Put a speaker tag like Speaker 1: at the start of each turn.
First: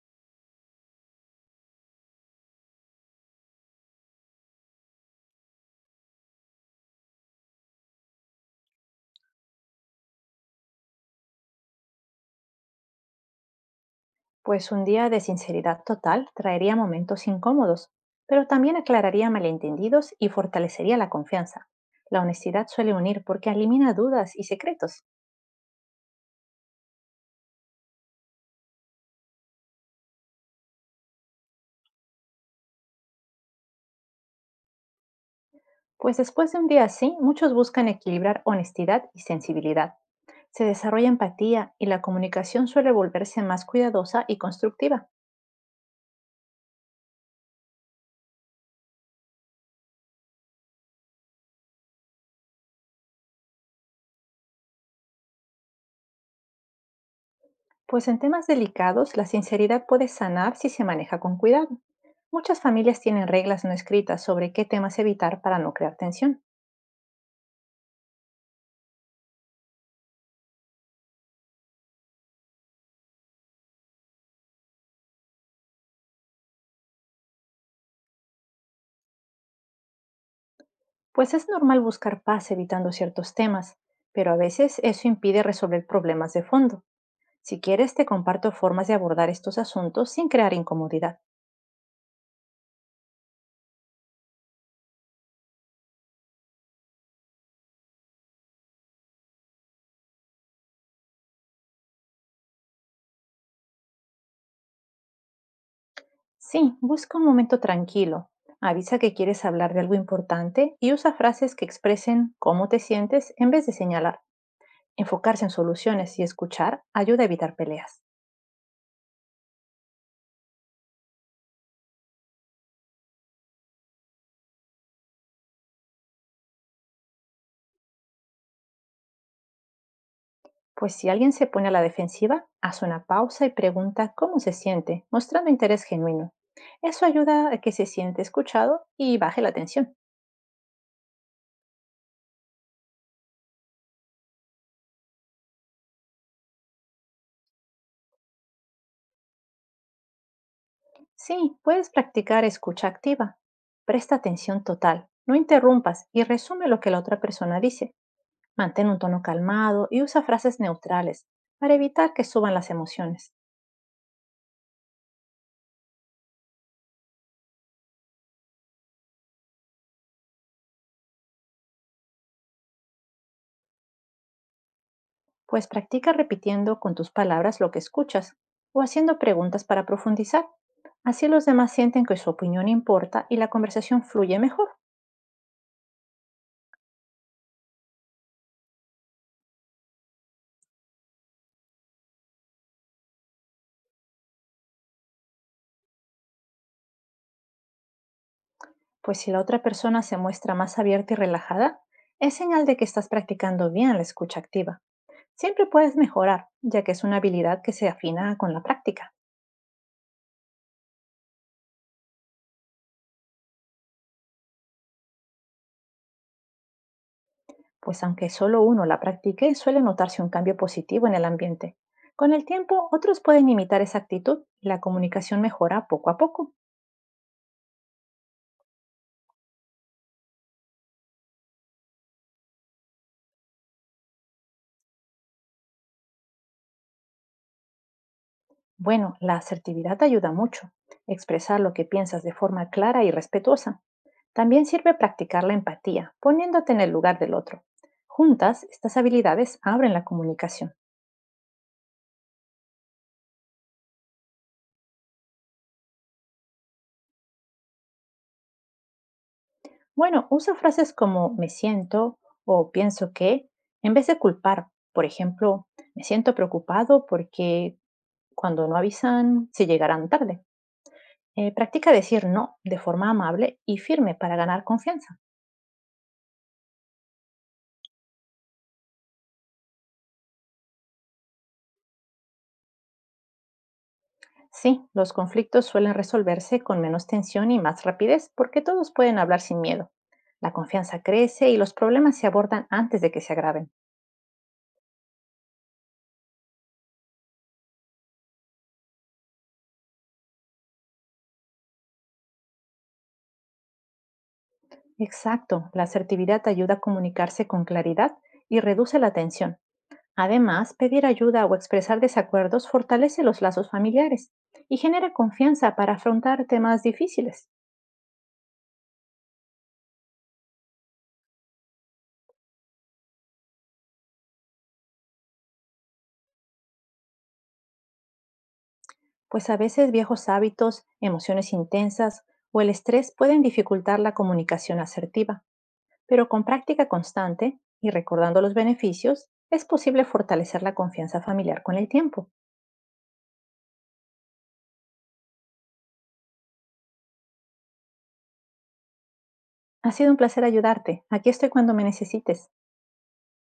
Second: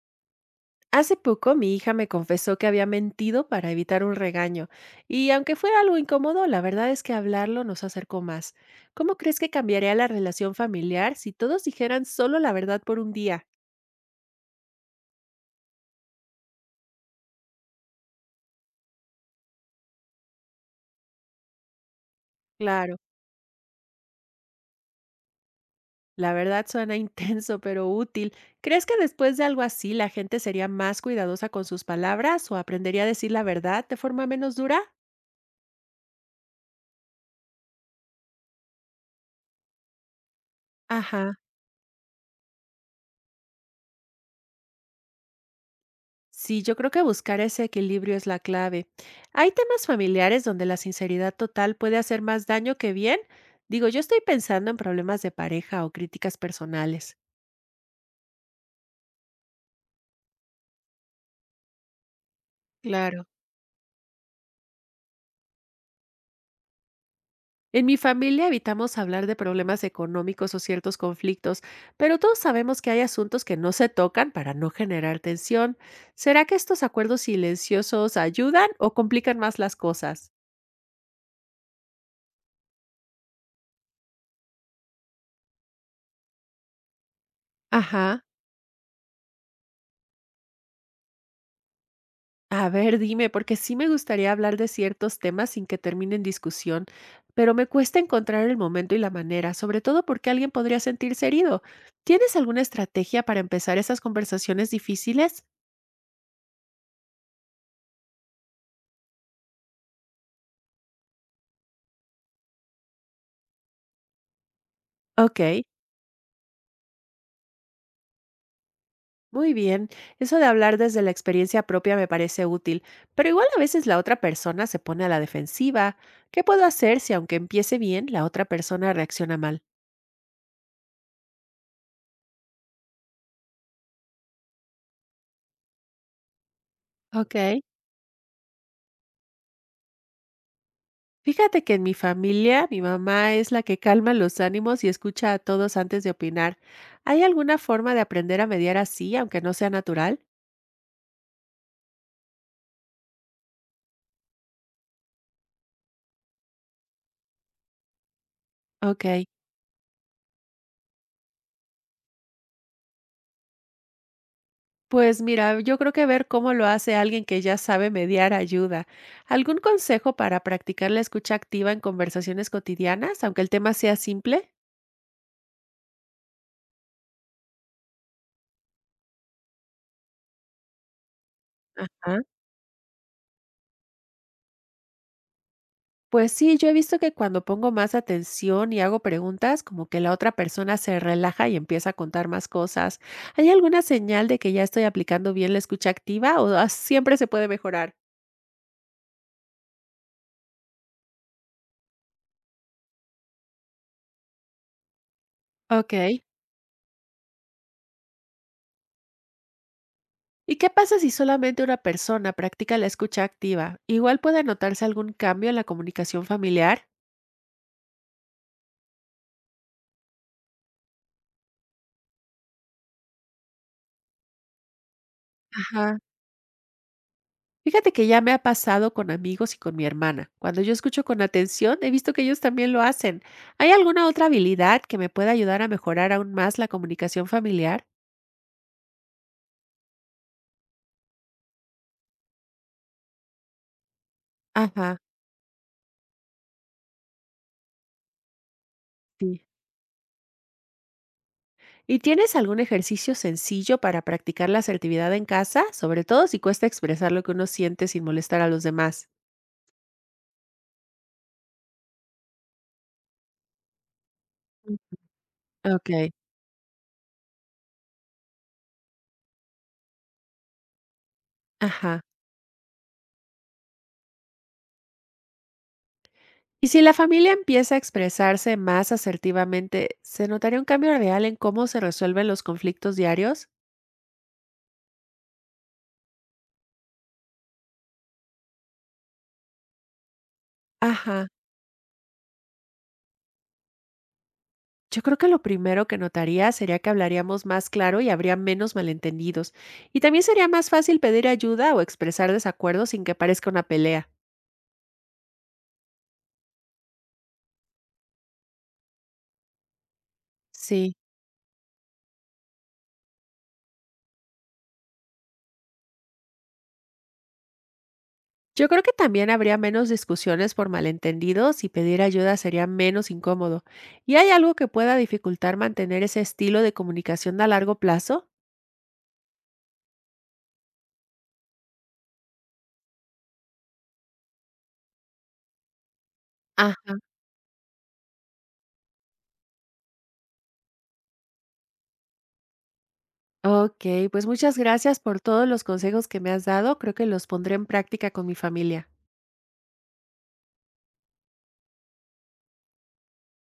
Speaker 1: Hace poco mi hija me confesó que había mentido para evitar un regaño, y aunque fue algo incómodo, la verdad es que hablarlo nos acercó más. ¿Cómo crees que cambiaría la relación familiar si todos dijeran solo la verdad por un día?
Speaker 2: Pues un día de sinceridad total traería momentos incómodos, pero también aclararía malentendidos y fortalecería la confianza. La honestidad suele
Speaker 1: Claro,
Speaker 2: unir porque elimina dudas y secretos,
Speaker 1: la verdad suena intenso, pero útil. ¿Crees que después de algo así la gente sería más cuidadosa con sus palabras o aprendería a decir la verdad de forma menos dura?
Speaker 2: pues después de un día así muchos buscan equilibrar honestidad y sensibilidad. Se desarrolla
Speaker 1: Ajá.
Speaker 2: empatía y la comunicación suele volverse más cuidadosa y constructiva,
Speaker 1: Sí, yo creo que buscar ese equilibrio es la clave. Hay temas familiares donde la sinceridad total puede hacer más daño que bien. Digo, yo estoy pensando en problemas de pareja o críticas personales.
Speaker 2: pues en temas delicados la sinceridad puede sanar si se maneja con cuidado. Muchas familias
Speaker 1: Claro.
Speaker 2: tienen reglas no escritas sobre qué temas evitar para no crear tensión.
Speaker 1: En mi familia evitamos hablar de problemas económicos o ciertos conflictos, pero todos sabemos que hay asuntos que no se tocan para no generar tensión. ¿Será que estos acuerdos silenciosos ayudan o complican más las cosas?
Speaker 2: Pues es normal buscar paz evitando ciertos temas, pero a veces eso impide resolver problemas de fondo. Si quieres, te
Speaker 1: Ajá.
Speaker 2: comparto formas de abordar estos asuntos sin crear incomodidad.
Speaker 1: A ver, dime, porque sí me gustaría hablar de ciertos temas sin que termine en discusión, pero me cuesta encontrar el momento y la manera, sobre todo porque alguien podría sentirse herido. ¿Tienes alguna estrategia para empezar esas conversaciones difíciles?
Speaker 2: Sí, busca un momento tranquilo. Avisa que quieres hablar de algo importante y usa frases que expresen cómo te sientes en vez de señalar. Enfocarse en
Speaker 1: Ok,
Speaker 2: soluciones y escuchar ayuda a evitar peleas.
Speaker 1: muy bien. Eso de hablar desde la experiencia propia me parece útil, pero igual a veces la otra persona se pone a la defensiva. ¿Qué puedo hacer si aunque empiece bien, la otra persona reacciona mal?
Speaker 2: Pues si alguien se pone a la defensiva, haz una pausa y pregunta cómo se siente, mostrando interés genuino. Eso ayuda
Speaker 1: Ok.
Speaker 2: a que se siente escuchado y baje la tensión.
Speaker 1: Fíjate que en mi familia, mi mamá es la que calma los ánimos y escucha a todos antes de opinar. ¿Hay alguna forma de aprender a mediar así, aunque no sea natural?
Speaker 2: Sí, puedes practicar escucha activa. Presta atención total, no interrumpas y resume lo que la otra persona dice. Mantén un
Speaker 1: Ok,
Speaker 2: tono calmado y usa frases neutrales para evitar que suban las emociones.
Speaker 1: pues mira, yo creo que ver cómo lo hace alguien que ya sabe mediar ayuda. ¿Algún consejo para practicar la escucha activa en conversaciones cotidianas, aunque el tema sea simple?
Speaker 2: Pues practica repitiendo con tus palabras lo que escuchas o haciendo preguntas para profundizar. Así los demás sienten que su opinión importa y la conversación fluye mejor,
Speaker 1: Pues sí, yo he visto que cuando pongo más atención y hago preguntas, como que la otra persona se relaja y empieza a contar más cosas. ¿Hay alguna señal de que ya estoy aplicando bien la escucha activa o siempre se puede mejorar?
Speaker 2: pues si la otra persona se muestra más abierta y relajada, es señal de que estás practicando bien la escucha activa. Siempre puedes
Speaker 1: Ok.
Speaker 2: mejorar, ya que es una habilidad que se afina con la práctica,
Speaker 1: ¿Y qué pasa si solamente una persona practica la escucha activa? ¿Igual puede notarse algún cambio en la comunicación familiar?
Speaker 2: pues aunque solo uno la practique, suele notarse un cambio positivo en el ambiente. Con el tiempo, otros pueden imitar esa actitud y la comunicación mejora
Speaker 1: Ajá.
Speaker 2: poco a poco.
Speaker 1: Fíjate que ya me ha pasado con amigos y con mi hermana. Cuando yo escucho con atención, he visto que ellos también lo hacen. ¿Hay alguna otra habilidad que me pueda ayudar a mejorar aún más la comunicación familiar?
Speaker 2: Bueno, la asertividad ayuda mucho. Expresar lo que piensas de forma clara y respetuosa. También sirve
Speaker 1: Ajá,
Speaker 2: practicar la empatía, poniéndote en el lugar del otro. Juntas, estas
Speaker 1: sí.
Speaker 2: habilidades abren la comunicación.
Speaker 1: ¿Y tienes algún ejercicio sencillo para practicar la asertividad en casa? Sobre todo si cuesta expresar lo que uno siente sin molestar a los demás.
Speaker 2: Bueno, usa frases como me siento o pienso que, en vez de culpar.
Speaker 1: Mm,
Speaker 2: Por ejemplo,
Speaker 1: ok,
Speaker 2: me siento preocupado porque cuando no avisan se llegarán tarde. Practica
Speaker 1: ajá.
Speaker 2: decir no de forma amable y firme para ganar confianza.
Speaker 1: Y si la familia empieza a expresarse más asertivamente, ¿se notaría un cambio real en cómo se resuelven los conflictos diarios?
Speaker 2: Sí, los conflictos suelen resolverse con menos tensión y más rapidez porque todos pueden hablar sin miedo. La confianza
Speaker 1: Ajá.
Speaker 2: crece y los problemas se abordan antes de que se agraven.
Speaker 1: Yo creo que lo primero que notaría sería que hablaríamos más claro y habría menos malentendidos. Y también sería más fácil pedir ayuda o expresar desacuerdos sin que parezca una pelea.
Speaker 2: Exacto, la asertividad ayuda a comunicarse con claridad y reduce la tensión. Además,
Speaker 1: Sí,
Speaker 2: pedir ayuda o expresar desacuerdos fortalece los lazos familiares y genera confianza para afrontar temas difíciles,
Speaker 1: yo creo que también habría menos discusiones por malentendidos y pedir ayuda sería menos incómodo. ¿Y hay algo que pueda dificultar mantener ese estilo de comunicación a largo plazo?
Speaker 2: pues a veces viejos hábitos, emociones intensas o el estrés pueden dificultar la comunicación asertiva. Pero con práctica
Speaker 1: Ajá.
Speaker 2: constante y recordando los beneficios, es posible fortalecer la confianza familiar con el tiempo.
Speaker 1: Ok, pues muchas gracias por todos los consejos que me has dado. Creo que los pondré en práctica con mi familia.
Speaker 2: Ha sido un placer ayudarte. Aquí estoy cuando me necesites.